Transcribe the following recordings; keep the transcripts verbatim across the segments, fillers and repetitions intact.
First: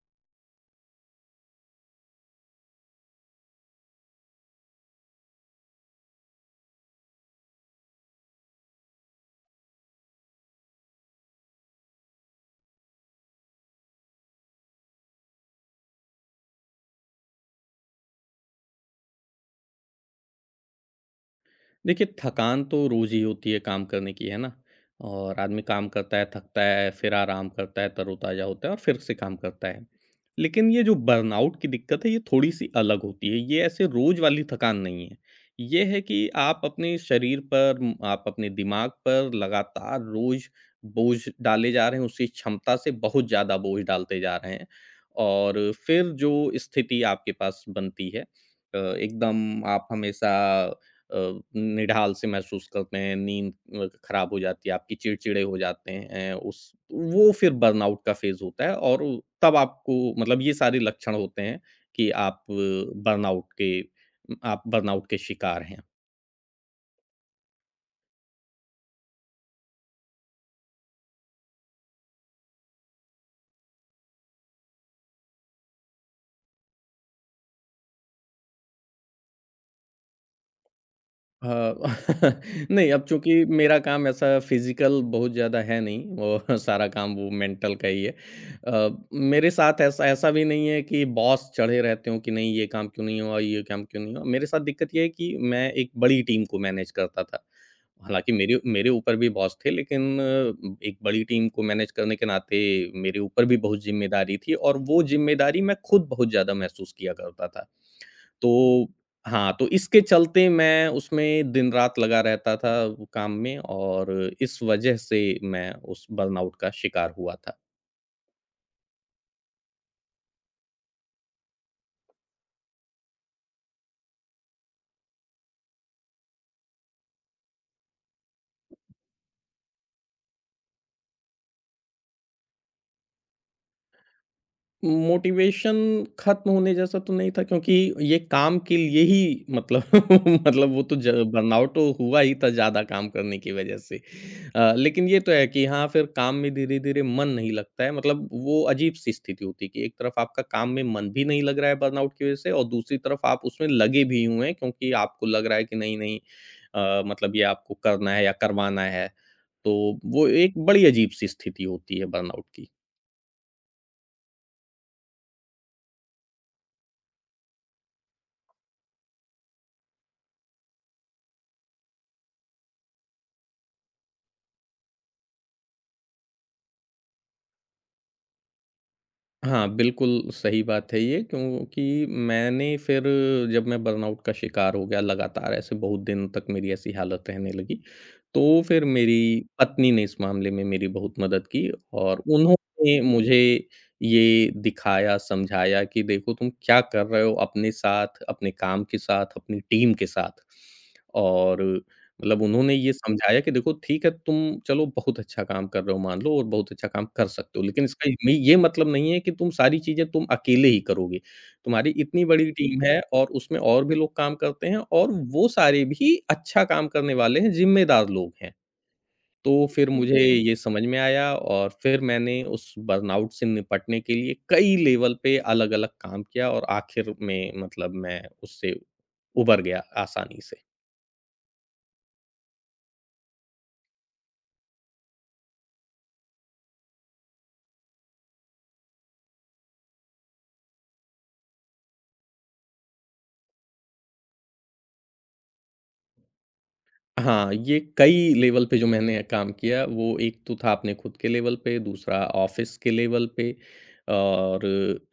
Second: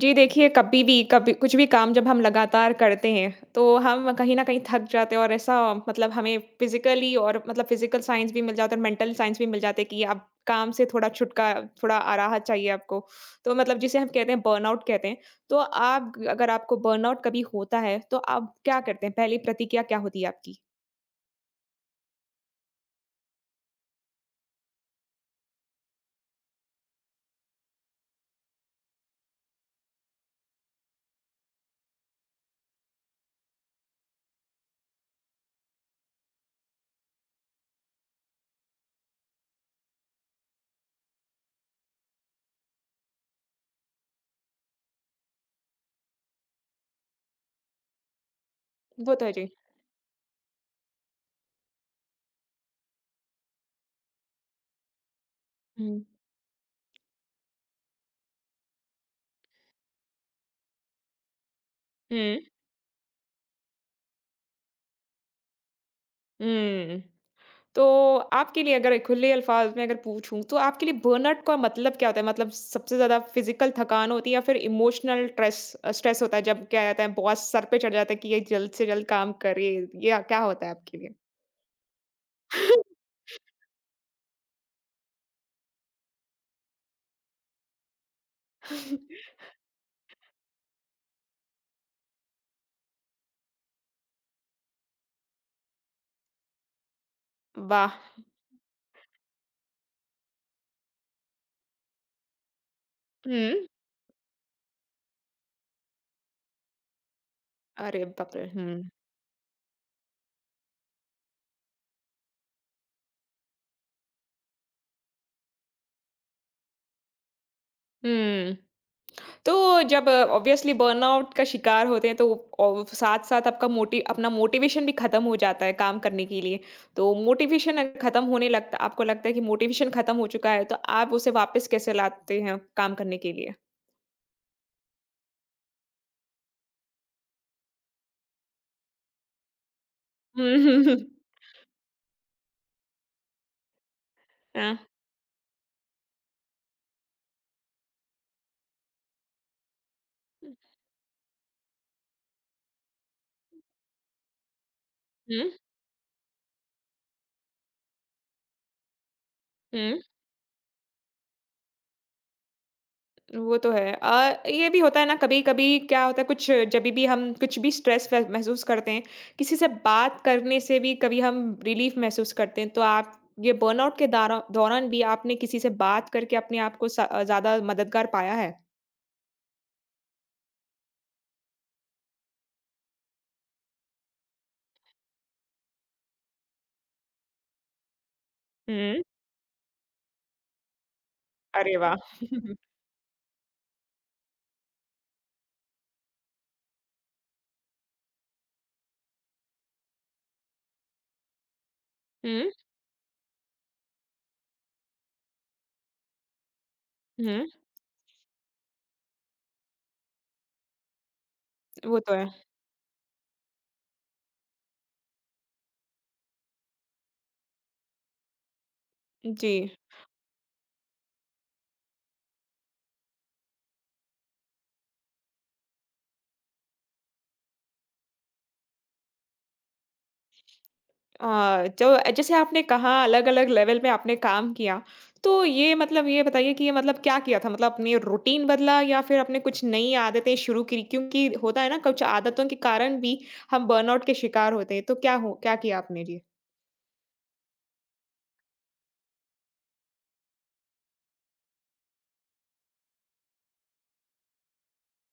जी देखिए, कभी भी कभी कुछ भी काम जब हम लगातार करते हैं, तो हम कहीं न कहीं थक जाते हैं और ऐसा मतलब हमें फ़िज़िकली और मतलब फ़िज़िकल साइंस भी मिल जाता है और मेंटल साइंस भी मिल जाता है कि अब काम से थोड़ा छुटका थोड़ा आ राहत चाहिए आपको। तो मतलब जिसे हम कहते हैं बर्नआउट कहते हैं। तो आप अगर आपको बर्नआउट कभी होता है, तो आप क्या करते हैं? पहली प्रतिक्रिया क्या होती है आपकी? देखिए, थकान तो रोज़ ही होती है काम करने की, है ना? और आदमी काम करता है, थकता है, फिर आराम करता है, तरोताज़ा होता है और फिर से काम करता है। लेकिन ये जो बर्नआउट की दिक्कत है, ये थोड़ी-सी अलग होती है। ये ऐसे रोज़ वाली थकान नहीं है। ये है कि आप अपने शरीर पर, म आप अपने दिमाग पर लगातार रोज़ बोझ डाले जा रहे हैं, उसकी क्षमता से बहुत ज़्यादा बोझ डालते जा रहे हैं। और फिर जो स्थिति आपके पास बनती है अ, वो तो है जी। एकदम आप हमेशा अ, निढाल से महसूस करते हैं, नींद अ, खराब हो जाती है आपकी, चिड़चिड़े हो जाते हुँ। हैं उस वो फिर बर्नआउट का फ़ेज़ होता है और उ- तब आपको मतलब ये सारे लक्षण होते हैं कि हुँ, आप बर्नआउट के आप बर्नआउट के शिकार हैं। हुँ। तो आपके लिए अगर खुले अल्फाज में अगर पूछूँ तो आपके लिए बर्नआउट का मतलब क्या होता है? मतलब सबसे ज़्यादा फिज़िकल थकान होती है या फिर इमोशनल ट्रेस अ, स्ट्रेस होता है जब क्या कहते हैं बॉस सर पे चढ़ जाता है कि ये जल्द से जल्द काम करे, या क्या होता है आपके लिए? हाँ, नहीं, अब चूँकि मेरा काम ऐसा फ़िज़िकल बहुत ज़्यादा है नहीं, वो सारा काम वो मेंटल का ही है। अ, मेरे साथ ऐसा ऐसा भी नहीं है कि बॉस चढ़े रहते हों कि नहीं ये काम क्यों नहीं हुआ, ये काम क्यों नहीं हुआ। मेरे साथ दिक्कत ये है कि मैं एक बड़ी टीम को मैनेज करता था। वाह! हालाँकि मेरे मेरे ऊपर भी बॉस थे, लेकिन अ, एक बड़ी टीम को मैनेज करने के नाते मेरे ऊपर भी हुँ। बहुत ज़िम्मेदारी थी और वो ज़िम्मेदारी मैं खुद बहुत ज़्यादा महसूस किया करता था। अरे बाप रे! तो हुँ। हाँ, तो इसके चलते मैं उसमें दिन-रात लगा रहता था वो काम में और इस वजह से मैं उस बर्नआउट का शिकार हुआ था। हुँ। तो जब ऑब्वियसली बर्नआउट का शिकार होते हैं तो और साथ साथ आपका मोटि अपना मोटिवेशन भी खत्म हो जाता है काम करने के लिए। तो मोटिवेशन खत्म होने लगता आपको लगता है कि मोटिवेशन खत्म हो चुका है तो आप उसे वापस कैसे लाते हैं काम करने के लिए? मोटिवेशन खत्म होने जैसा तो नहीं था क्योंकि ये काम के लिए ही मतलब हम्म मतलब हम्म वो हम्म। तो बर्नआउट तो हुआ ही था ज़्यादा काम करने की वजह से। अ, हाँ, लेकिन ये तो है कि हाँ, फिर काम में धीरे धीरे मन नहीं लगता है, मतलब वो अजीब सी स्थिति होती है कि एक तरफ आपका काम में मन भी नहीं लग रहा है बर्नआउट की वजह से और दूसरी तरफ आप उसमें लगे भी हुए हैं क्योंकि आपको लग हम्म रहा है कि नहीं नहीं अ, मतलब ये आपको करना है या करवाना है, तो हम्म। वो एक बड़ी अजीब सी स्थिति होती है बर्नआउट की। वो तो है। अ, ये भी होता है ना कभी-कभी क्या होता है कुछ जभी भी हम कुछ भी स्ट्रेस फ़े महसूस करते हैं, किसी से बात करने से भी कभी हम रिलीफ़ महसूस करते हैं। तो आप ये बर्नआउट के दारा दौरान भी आपने किसी से बात करके अपने आप को स अ, ज़्यादा मददगार पाया है? हाँ, बिल्कुल सही बात है ये क्योंकि मैंने फिर जब मैं बर्नआउट का शिकार हो गया, लगातार ऐसे बहुत दिन तक मेरी ऐसी हालत रहने लगी, तो फिर हुँ। मेरी पत्नी ने इस मामले में मेरी बहुत मदद की अरे वाह! और हुँ, उन्होंने मुझे ये दिखाया, समझाया कि देखो तुम क्या कर रहे हो अपने साथ, अपने काम के साथ, अपनी टीम के साथ, और मतलब हुँ, उन्होंने ये समझाया कि देखो ठीक है, तुम चलो बहुत अच्छा काम कर रहे हो मान लो और बहुत अच्छा काम कर हुँ, सकते हो, लेकिन इसका ये ये मतलब नहीं है कि तुम सारी चीज़ें तुम अकेले ही करोगे। तुम्हारी वो तो इतनी है। बड़ी टीम है और उसमें और भी लोग काम करते हैं और वो सारे भी अच्छा काम करने वाले हैं, ज़िम्मेदार लोग हैं। जी। तो फिर मुझे बिल्कुल ये समझ में आया और फिर मैंने उस बर्नआउट से निपटने के लिए कई लेवल पे अलग-अलग काम किया और आखिर में मतलब मैं उससे उभर गया आसानी से। अ, जो जैसे आपने कहा अलग-अलग लेवल में आपने काम किया, तो ये मतलब ये बताइए कि ये मतलब क्या किया था? मतलब अपनी रूटीन बदला या फिर आपने कुछ नई आदतें शुरू की? क्योंकि होता है ना कुछ आदतों के कारण भी हम बर्नआउट के शिकार होते हैं, तो क्या हो क्या किया आपने? जी। हाँ, ये कई लेवल पे जो मैंने काम किया, वो एक तो था अपने खुद के लेवल पे, दूसरा ऑफ़िस के लेवल पे और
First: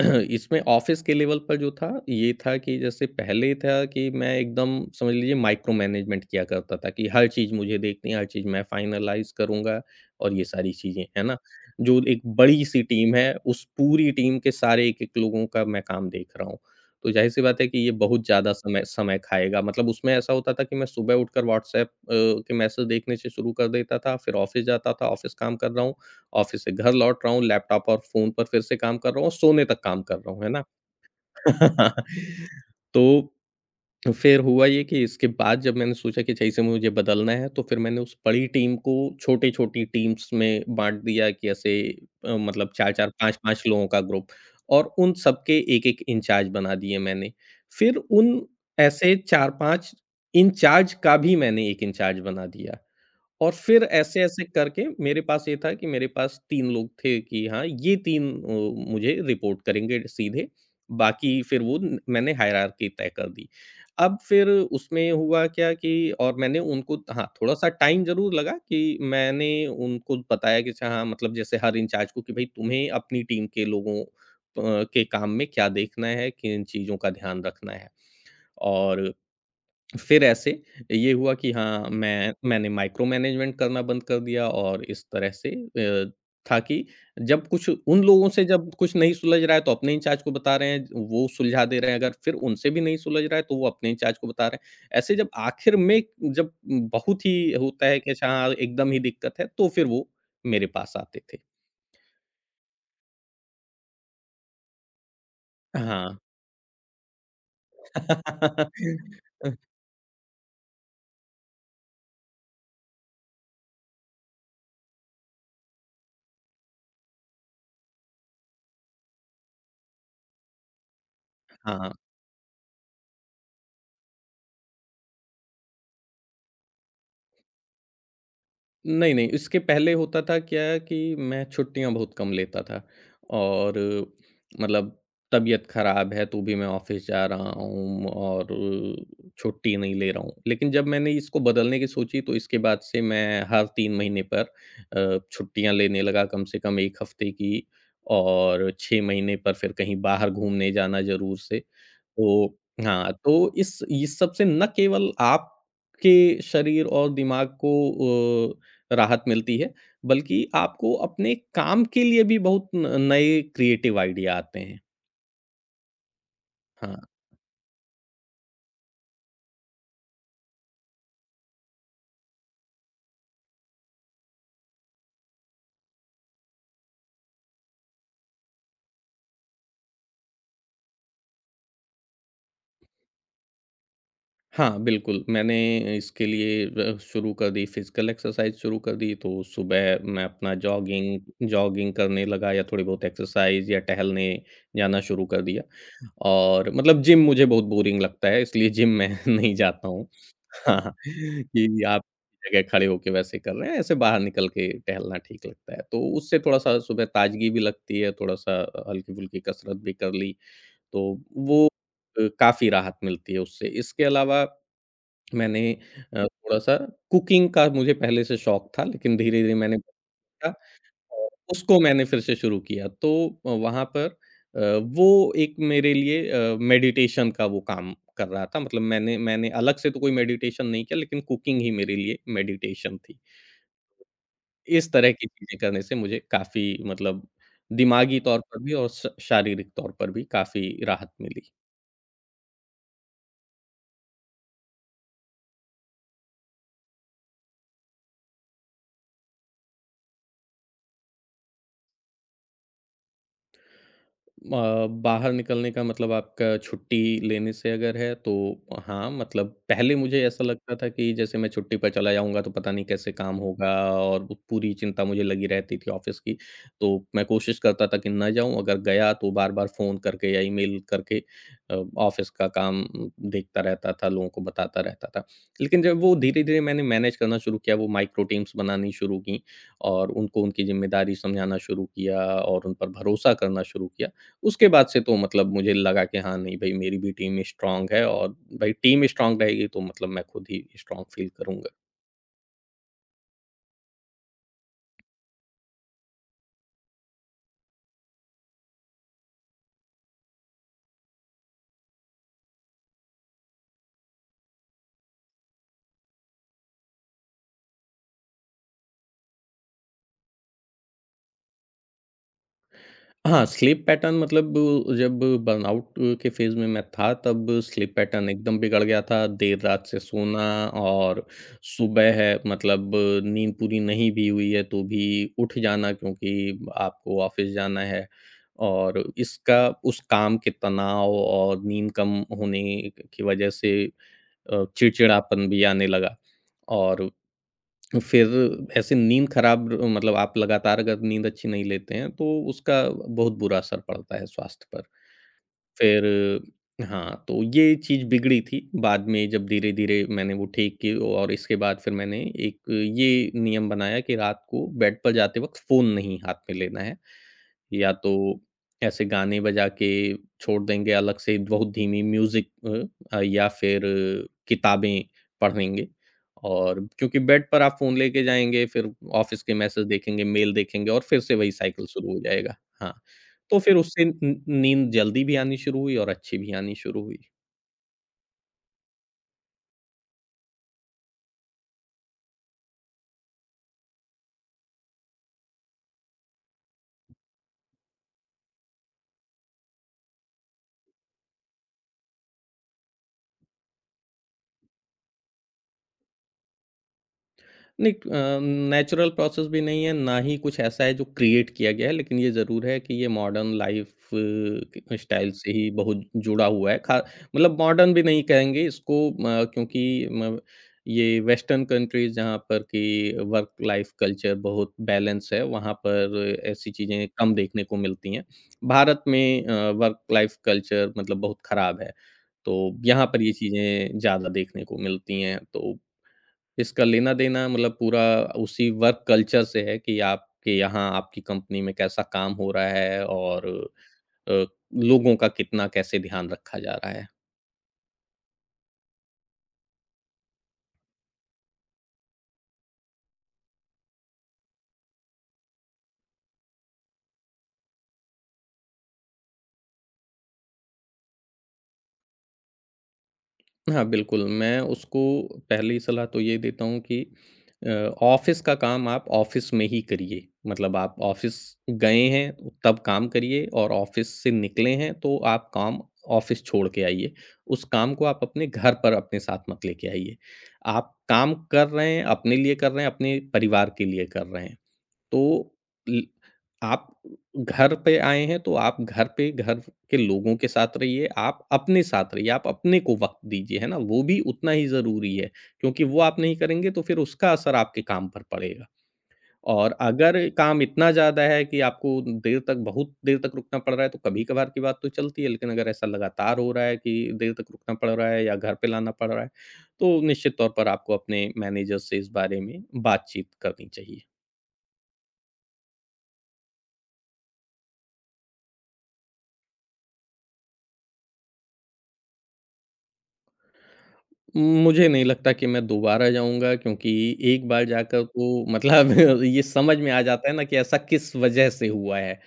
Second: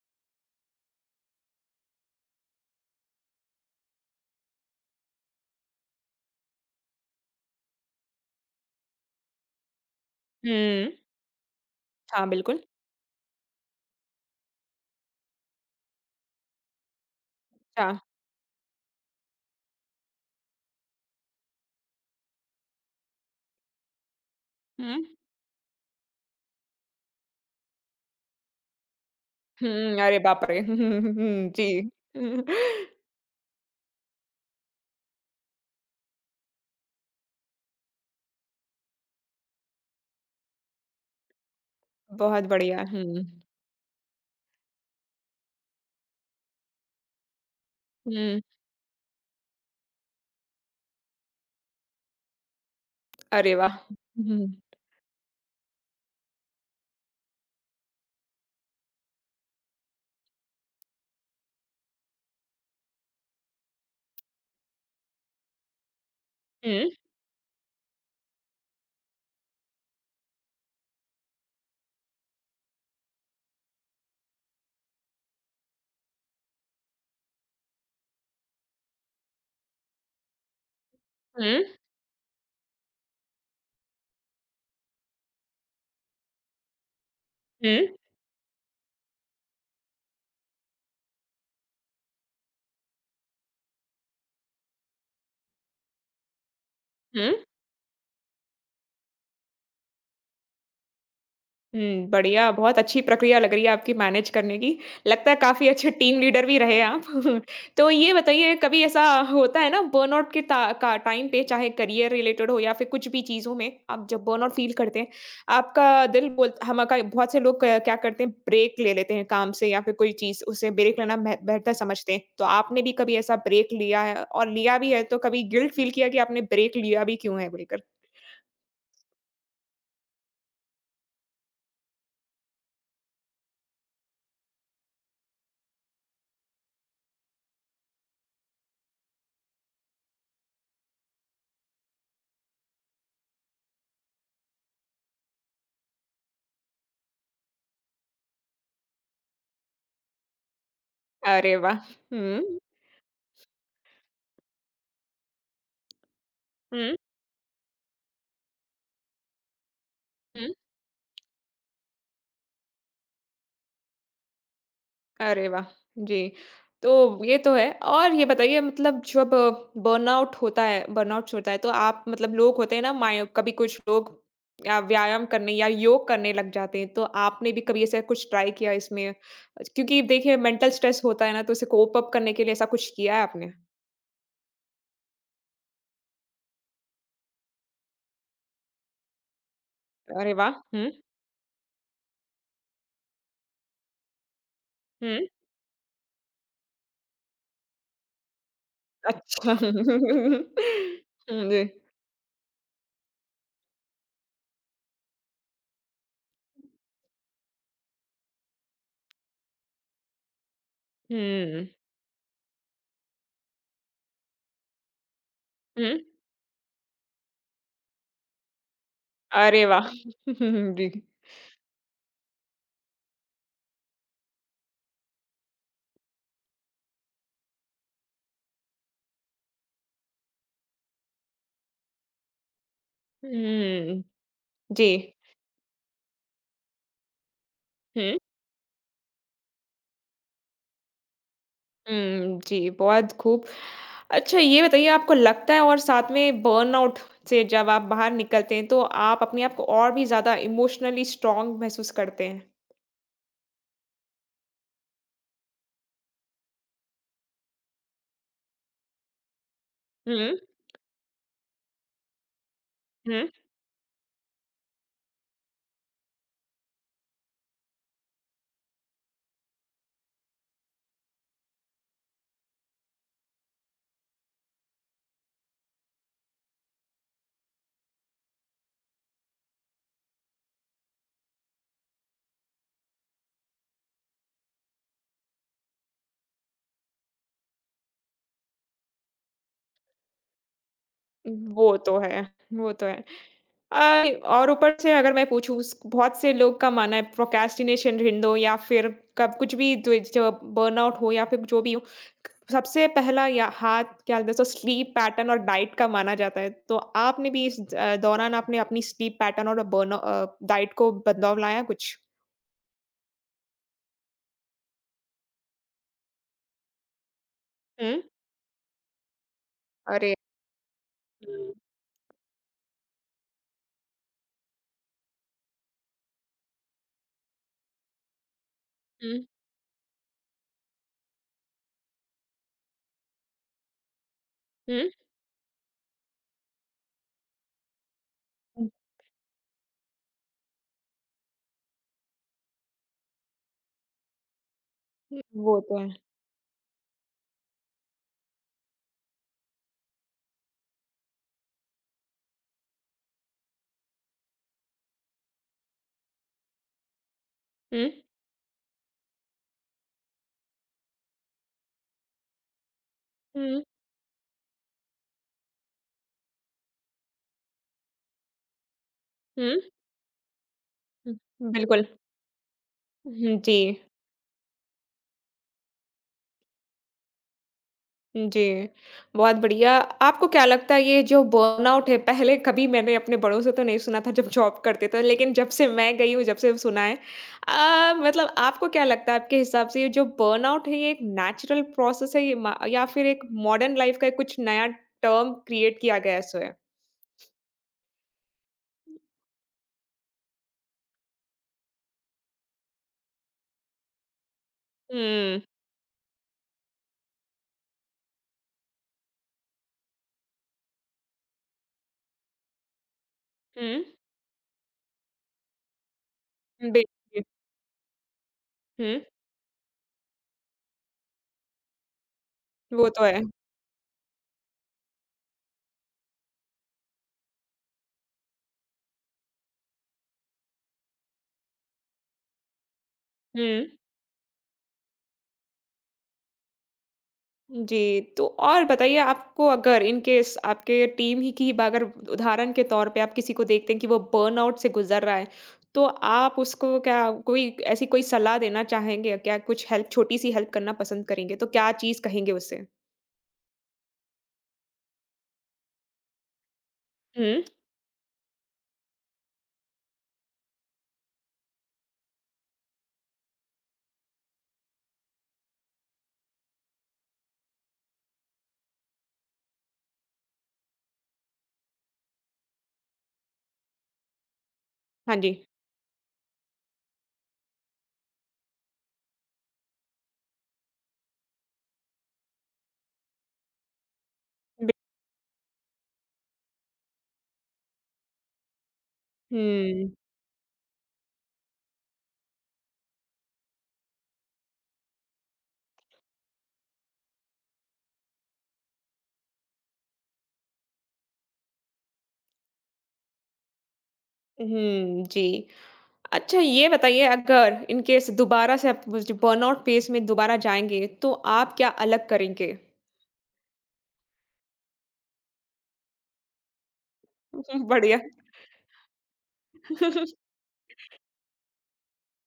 इसमें ऑफ़िस के लेवल पर जो था, ये था कि जैसे पहले था कि मैं एकदम समझ लीजिए माइक्रो मैनेजमेंट किया करता था कि हर चीज़ मुझे देखनी है, हर चीज़ मैं फ़ाइनलाइज़ करूँगा और ये सारी हुँ। चीज़ें, है ना? जो एक हाँ, बिल्कुल। बड़ी-सी टीम है, उस पूरी टीम के सारे एक-एक लोगों का मैं काम देख रहा हूँ। तो ज़ाहिर-सी बात है कि अच्छा। ये बहुत ज़्यादा समय समय खाएगा। मतलब उसमें ऐसा होता था कि मैं सुबह उठकर व्हाट्सएप अ, के मैसेज देखने से शुरू कर देता था, फिर ऑफ़िस जाता हुँ। था, ऑफ़िस काम कर रहा हूँ, ऑफ़िस से घर लौट रहा हूँ, लैपटॉप और फ़ोन पर फिर से काम कर रहा हूँ और सोने तक हुँ, काम कर अरे रहा बाप हूँ, है रे! ना? हुँ, हुँ, हुँ, हुँ, जी। हम्म, तो तो फिर हुआ ये कि इसके बाद जब मैंने सोचा कि जैसे मुझे बदलना है, तो फिर मैंने उस बड़ी टीम को छोटी-छोटी टीम्स में बाँट दिया कि ऐसे अ, बहुत मतलब बढ़िया। चार-चार हुँ, पाँच-पाँच लोगों का ग्रुप, और उन सबके एक-एक इंचार्ज बना दिए मैंने। फिर हुँ। उन ऐसे चार-पाँच इंचार्ज का भी मैंने एक इंचार्ज बना दिया। और अरे वाह! फिर हुँ, ऐसे-ऐसे हुँ, करके मेरे पास ये था कि मेरे पास तीन लोग थे कि हाँ, ये तीन अ, मुझे रिपोर्ट करेंगे सीधे, बाकी फिर वो न मैंने हायरार्की तय कर दी। अब फिर उसमें हुआ क्या कि और मैंने हुँ, उनको हाँ, थोड़ा-सा टाइम ज़रूर लगा कि मैंने उनको बताया कि अच्छा हाँ, मतलब जैसे हर इंचार्ज को कि भई तुम्हें अपनी टीम के लोगों अ, के काम में क्या देखना है, किन चीज़ों का ध्यान रखना है, और फिर ऐसे ये हुआ कि हुँ, हाँ, मैं मैंने माइक्रो मैनेजमेंट करना बंद कर दिया और इस तरह से अ, था कि जब कुछ हुँ, उन लोगों से जब कुछ नहीं सुलझ रहा है तो अपने इंचार्ज को बता रहे हैं, वो सुलझा दे रहे हैं, अगर फिर उनसे भी नहीं सुलझ रहा है तो वो अपने इंचार्ज को बता रहे हैं। ऐसे जब आखिर में जब बहुत हुँ। ही होता है कि अच्छा हाँ, एकदम ही दिक्कत है, तो फिर वो मेरे पास आते थे। हुँ, बढ़िया, बहुत अच्छी प्रक्रिया लग रही है आपकी मैनेज करने की। लगता है काफ़ी अच्छे हाँ। टीम लीडर भी रहे आप। तो ये बताइए कभी ऐसा होता है ना बर्नआउट के टा का टाइम पे चाहे करियर रिलेटेड हो या फिर कुछ भी चीज़ों में, आप जब बर्नआउट फ़ील करते हैं, आपका दिल बोल हम का बहुत से लोग क क्या करते हैं ब्रेक ले लेते हैं काम से या फिर कोई चीज़ उससे ब्रेक लेना बेह बेहतर हाँ। समझते हैं। तो आपने भी कभी ऐसा ब्रेक लिया है और लिया भी है तो कभी गिल्ट फ़ील किया कि आपने ब्रेक लिया भी क्यों है बोलकर? नहीं, नहीं, इसके पहले होता था क्या कि मैं छुट्टियाँ बहुत कम लेता था और मतलब तबीयत ख़राब है तो भी मैं ऑफ़िस जा रहा हूँ और छुट्टी नहीं ले रहा हूँ। लेकिन जब मैंने इसको बदलने की सोची तो इसके बाद से मैं हर तीन महीने पर अ, छुट्टियाँ लेने लगा, कम से कम एक हफ़्ते की, और छह महीने पर फिर कहीं बाहर घूमने जाना ज़रूर अरे से। वाह! हुँ, तो हाँ, तो इस इस सब से न केवल आपके शरीर हुँ, और दिमाग को अ, राहत मिलती है, बल्कि हुँ। आपको अपने काम के लिए भी बहुत न नए क्रिएटिव आइडिया आते हैं। अरे वाह! जी, हाँ। तो ये तो है और ये बताइए मतलब जब बर्नआउट होता है बर्नआउट होता है तो आप मतलब लोग होते हैं ना माय कभी कुछ लोग अ, व्यायाम करने या योग करने लग जाते हैं, तो आपने भी कभी ऐसा कुछ ट्राई किया इसमें? क्योंकि देखिए मेंटल स्ट्रेस होता है ना तो उसे कोप अप करने के लिए ऐसा कुछ किया है आपने? हाँ, बिल्कुल, मैंने इसके लिए अ, शुरू कर दी फिज़िकल एक्सरसाइज़ शुरू कर दी, तो सुबह मैं अरे अपना वाह! हुँ, जॉगिंग जॉगिंग करने लगा या थोड़ी बहुत एक्सरसाइज़ या टहलने जाना हुँ, शुरू कर दिया, और मतलब जिम मुझे बहुत बोरिंग लगता है, इसलिए जिम मैं अच्छा। नहीं जाता हूँ। हाँ, हाँ, हुँ, जी। कि आप जगह खड़े होके वैसे कर रहे हैं, ऐसे बाहर निकल के टहलना ठीक लगता है। तो उससे थोड़ा-सा सुबह ताज़गी भी लगती है, थोड़ा-सा अ, हल्की-फुल्की कसरत भी कर ली, तो हुँ, वो अ, काफ़ी राहत मिलती है उससे। इसके अलावा मैंने हुँ। अ, थोड़ा-सा कुकिंग का मुझे पहले से शौक था, लेकिन धीरे-धीरे अरे मैंने वाह! जी। उसको मैंने फिर से शुरू किया, तो अ, वहाँ पर अ, वो एक मेरे लिए अ, मेडिटेशन का वो काम कर रहा था, मतलब मैंने मैंने अलग से तो कोई मेडिटेशन नहीं किया, लेकिन कुकिंग ही मेरे लिए मेडिटेशन थी। हुँ, जी। इस तरह की चीज़ें करने से मुझे काफ़ी मतलब हुँ, दिमागी तौर पर भी और श शारीरिक तौर पर भी काफ़ी राहत मिली। हुँ, जी, बहुत खूब। अच्छा ये बताइए आपको लगता है और साथ में बर्नआउट से जब आप बाहर निकलते हैं, तो आप अपने आप को और भी ज़्यादा इमोशनली स्ट्रॉन्ग महसूस करते हैं? अ, बाहर निकलने का मतलब आपका छुट्टी लेने से अगर है, तो हाँ, मतलब पहले मुझे हुँ, ऐसा लगता था कि जैसे मैं छुट्टी पर चला जाऊँगा तो पता नहीं कैसे हुँ, काम होगा, और वो पूरी चिंता मुझे लगी रहती थी ऑफ़िस की। तो मैं कोशिश करता था कि ना जाऊँ, अगर गया तो बार-बार फ़ोन करके या ईमेल करके अ, ऑफ़िस का काम देखता रहता था, लोगों को बताता रहता था। लेकिन जब वो धीरे-धीरे मैंने मैनेज करना शुरू किया, वो माइक्रो टीम्स बनानी शुरू की और उनको उनकी ज़िम्मेदारी समझाना शुरू किया और उन पर भरोसा करना शुरू किया। उसके बाद से तो मतलब मुझे लगा कि हाँ, नहीं भई मेरी भी टीम स्ट्रॉन्ग है, और भई टीम स्ट्रॉन्ग रहेगी तो मतलब मैं खुद ही स्ट्रॉन्ग फ़ील करूँगा। वो तो है, वो तो है। अ, और ऊपर से अगर मैं पूछूँ उस बहुत से लोग का मानना है प्रोक्रेस्टिनेशन हिंडो या फिर कब कुछ भी जो जो बर्नआउट हो या फिर जो भी हो, सबसे पहला या हाथ क्या बोलते हैं सो स्लीप पैटर्न और डाइट का माना जाता है। तो आपने भी इस अ, दौरान आपने अपनी स्लीप पैटर्न और बर्न अ, डाइट को बदलाव लाया कुछ? हाँ, स्लीप पैटर्न मतलब जब बर्नआउट के फ़ेज़ में मैं था, तब हुँ। स्लीप पैटर्न एकदम बिगड़ गया था। देर रात से अरे! सोना और हुँ, सुबह है मतलब नींद पूरी नहीं भी हुई है तो भी उठ जाना क्योंकि आपको ऑफ़िस जाना है, और हुँ, इसका उस काम के तनाव और नींद कम होने की वज़ह से अ, हुँ, चिड़चिड़ापन भी आने लगा, और फिर ऐसे नींद खराब मतलब आप लगातार अगर नींद अच्छी नहीं लेते हैं तो उसका बहुत बुरा असर पड़ता है स्वास्थ्य पर। हुँ, वो तो है। फिर हाँ, तो ये चीज़ बिगड़ी थी। बाद में जब धीरे-धीरे मैंने वो ठीक की, और इसके बाद फिर मैंने एक ये नियम बनाया कि रात को बेड पर जाते वक़्त फ़ोन नहीं हाथ में लेना है। हुँ, या तो ऐसे गाने बजा के छोड़ देंगे अलग से बहुत धीमी म्यूज़िक, अ अ, या हुँ, फिर किताबें पढ़ेंगे, और क्योंकि बेड पर आप फ़ोन लेके जाएँगे, फिर ऑफ़िस हुँ, के मैसेज देखेंगे, मेल देखेंगे और फिर से हुँ, वही बिल्कुल। साइकिल शुरू हो जाएगा। हाँ। हुँ, जी। तो फिर उससे न नींद जल्दी भी आनी शुरू हुई और अच्छी भी आनी शुरू हुई। जी, बहुत बढ़िया। आपको क्या लगता है ये जो बर्नआउट है पहले कभी मैंने अपने बड़ों से तो नहीं सुना था जब जॉब करते थे लेकिन जब से मैं गई हूँ, जब से सुना है। अ, मतलब आपको क्या लगता है आपके हिसाब से ये जो बर्नआउट है ये एक नेचुरल प्रोसेस है ये मा या फिर एक मॉडर्न लाइफ का कुछ नया टर्म क्रिएट किया गया है सो है? नहीं अ, नेचुरल प्रोसेस भी नहीं है, ना ही कुछ ऐसा है जो क्रिएट किया गया है, लेकिन ये ज़रूर है कि ये मॉडर्न लाइफ़ क स्टाइल हुँ, से ही बहुत जुड़ा हुआ है। खा मतलब मॉडर्न भी नहीं कहेंगे इसको अ, क्योंकि म ये वेस्टर्न कंट्रीज़ जहाँ पर कि वर्क हुँ। लाइफ़ कल्चर बहुत बैलेंस है, वहाँ पर ऐसी चीज़ें बिल्कुल, कम देखने को मिलती हैं। हुँ, भारत में अ, वर्क लाइफ़ कल्चर मतलब बहुत खराब है, तो वो तो यहाँ है। पर ये चीज़ें ज़्यादा देखने को मिलती हैं, तो इसका लेना-देना मतलब पूरा उसी वर्क कल्चर से है कि आपके यहाँ आपकी कंपनी में कैसा काम हो रहा है, और हुँ। अ, लोगों का कितना कैसे ध्यान रखा जा रहा है। जी, तो और बताइए आपको अगर इन केस आपके टीम ही की ब अगर उदाहरण के तौर पे आप किसी को देखते हैं कि वो बर्नआउट से गुज़र रहा है, तो आप उसको क्या कोई ऐसी कोई सलाह देना चाहेंगे? क्या कुछ हेल्प छोटी-सी हेल्प करना पसंद करेंगे? तो क्या चीज़ कहेंगे उसे? हाँ, बिल्कुल, मैं उसको पहली सलाह तो ये देता हूँ कि हुँ, अ, ऑफ़िस का काम आप ऑफ़िस में ही करिए। मतलब आप ऑफ़िस गए हैं तब काम करिए, और ऑफ़िस से निकले हैं तो आप काम ऑफ़िस छोड़ के आइए। उस काम को आप अपने घर पर अपने साथ मत लेके आइए। आप काम कर रहे हैं, अपने लिए कर रहे हैं, अपने परिवार के लिए कर रहे हैं। हाँ जी। तो ल आप घर पे आए हैं तो आप घर पे घर के लोगों के साथ रहिए, आप अपने साथ रहिए, आप अपने को वक़्त दीजिए, है ना? वो भी उतना ही बि ज़रूरी है क्योंकि वो आप नहीं करेंगे तो फिर उसका असर आपके काम पर पड़ेगा। और हुँ। अगर काम इतना ज़्यादा है कि आपको देर तक बहुत देर तक रुकना पड़ रहा है, तो कभी-कभार की बात तो चलती है, लेकिन अगर ऐसा लगातार हो रहा है कि देर तक रुकना पड़ रहा है या घर पे लाना पड़ रहा है, तो निश्चित तौर पर आपको अपने मैनेजर से इस बारे में बातचीत करनी चाहिए। हुँ, जी। अच्छा ये बताइए अगर इन केस दोबारा से आप मुझे बर्नआउट फेज़ में दोबारा जाएँगे, तो आप क्या अलग करेंगे? मुझे नहीं लगता कि मैं दोबारा जाऊँगा, क्योंकि एक बार बढ़िया। जाकर तो मतलब ये समझ में आ जाता है ना कि ऐसा किस वजह से हुआ है,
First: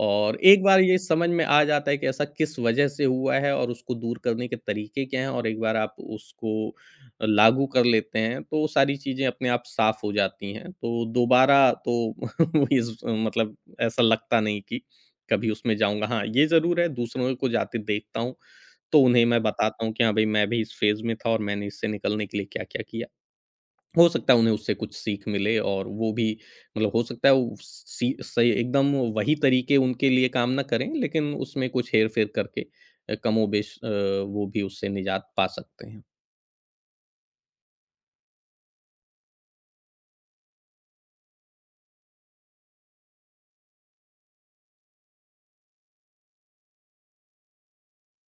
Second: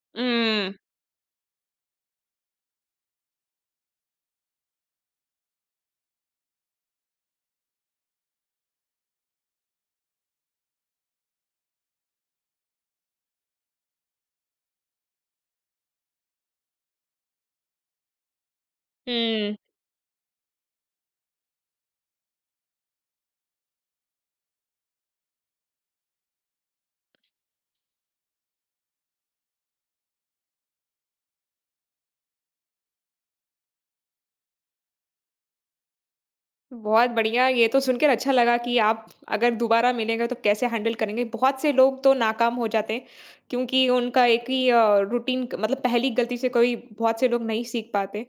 और एक हुँ, बार ये समझ में आ जाता है कि ऐसा किस वजह से हुआ है और उसको दूर करने के तरीके क्या हैं और एक बार आप उसको लागू कर लेते हैं, तो सारी चीज़ें अपने आप साफ़ हो जाती हैं। तो दोबारा तो इस मतलब ऐसा लगता नहीं कि कभी उसमें जाऊँगा। हाँ, ये ज़रूर है, दूसरों को जाते देखता हूँ तो उन्हें मैं हुँ। बताता हूँ कि हाँ भाई मैं भी इस फेज़ में था और मैंने इससे निकलने के लिए क्या-क्या किया। हो सकता है उन्हें उससे कुछ सीख मिले और वो भी मतलब हो सकता है वो सी सही एकदम वही तरीके उनके लिए काम ना करें, लेकिन उसमें कुछ हेर-फेर करके अ, कमोबेश अ, वो भी उससे निजात पा सकते हैं। बहुत बढ़िया, ये तो सुनकर अच्छा लगा कि आप अगर दोबारा मिलेंगे तो कैसे हैंडल करेंगे। बहुत से लोग तो नाकाम हो जाते हैं क्योंकि उनका एक ही अ, रूटीन क मतलब पहली गलती से कोई बहुत से लोग नहीं सीख पाते।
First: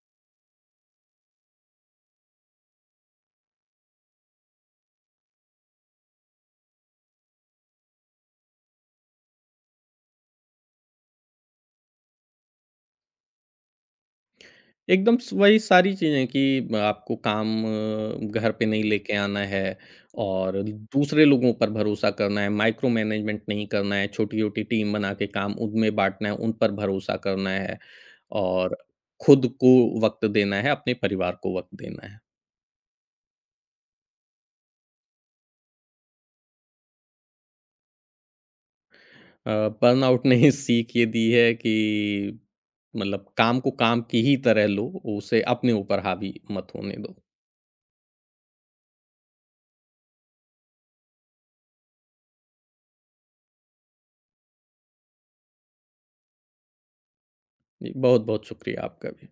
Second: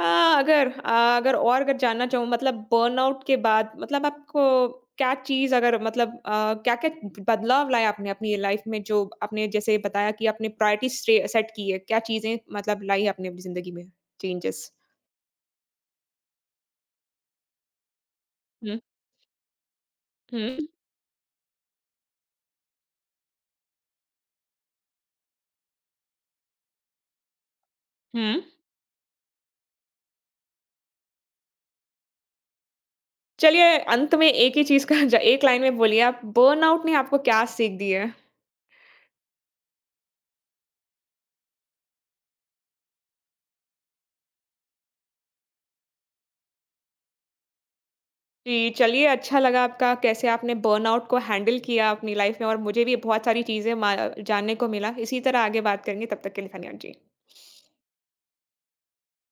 अ, अगर अ, अगर और अगर जानना चाहूँ मतलब बर्नआउट के बाद मतलब आपको क्या चीज़ अगर मतलब अ, क्या-क्या बदलाव लाए आपने अपनी लाइफ में जो आपने जैसे बताया कि आपने प्रायोरिटी स्टे सेट की है, क्या चीज़ें मतलब लाई आपने अपनी ज़िंदगी में चेंजेस? एकदम स वही सारी चीज़ें कि ब आपको काम अ, घर पे हुँ, नहीं लेके आना है, हुँ, और दूसरे लोगों पर भरोसा करना है, माइक्रो मैनेजमेंट नहीं करना है, छोटी-छोटी टीम बना के काम उनमें बाँटना है, उन पर भरोसा करना है, हुँ। और खुद को वक़्त देना है, अपने परिवार को वक़्त देना है। चलिए अंत में एक ही चीज का ज- एक लाइन में बोलिए आप बर्नआउट ने आपको क्या सीख दी है? अ, बर्नआउट ने सीख ये दी है कि मतलब काम को काम की ही तरह लो, उसे अपने ऊपर हावी मत होने दो। जी चलिए अच्छा लगा आपका कैसे आपने बर्नआउट को हैंडल किया अपनी लाइफ में और मुझे भी बहुत सारी चीजें मा- जानने को मिला इसी तरह आगे बात करेंगे तब तक के लिए धन्यवाद जी। जी, बहुत-बहुत शुक्रिया आपका भी।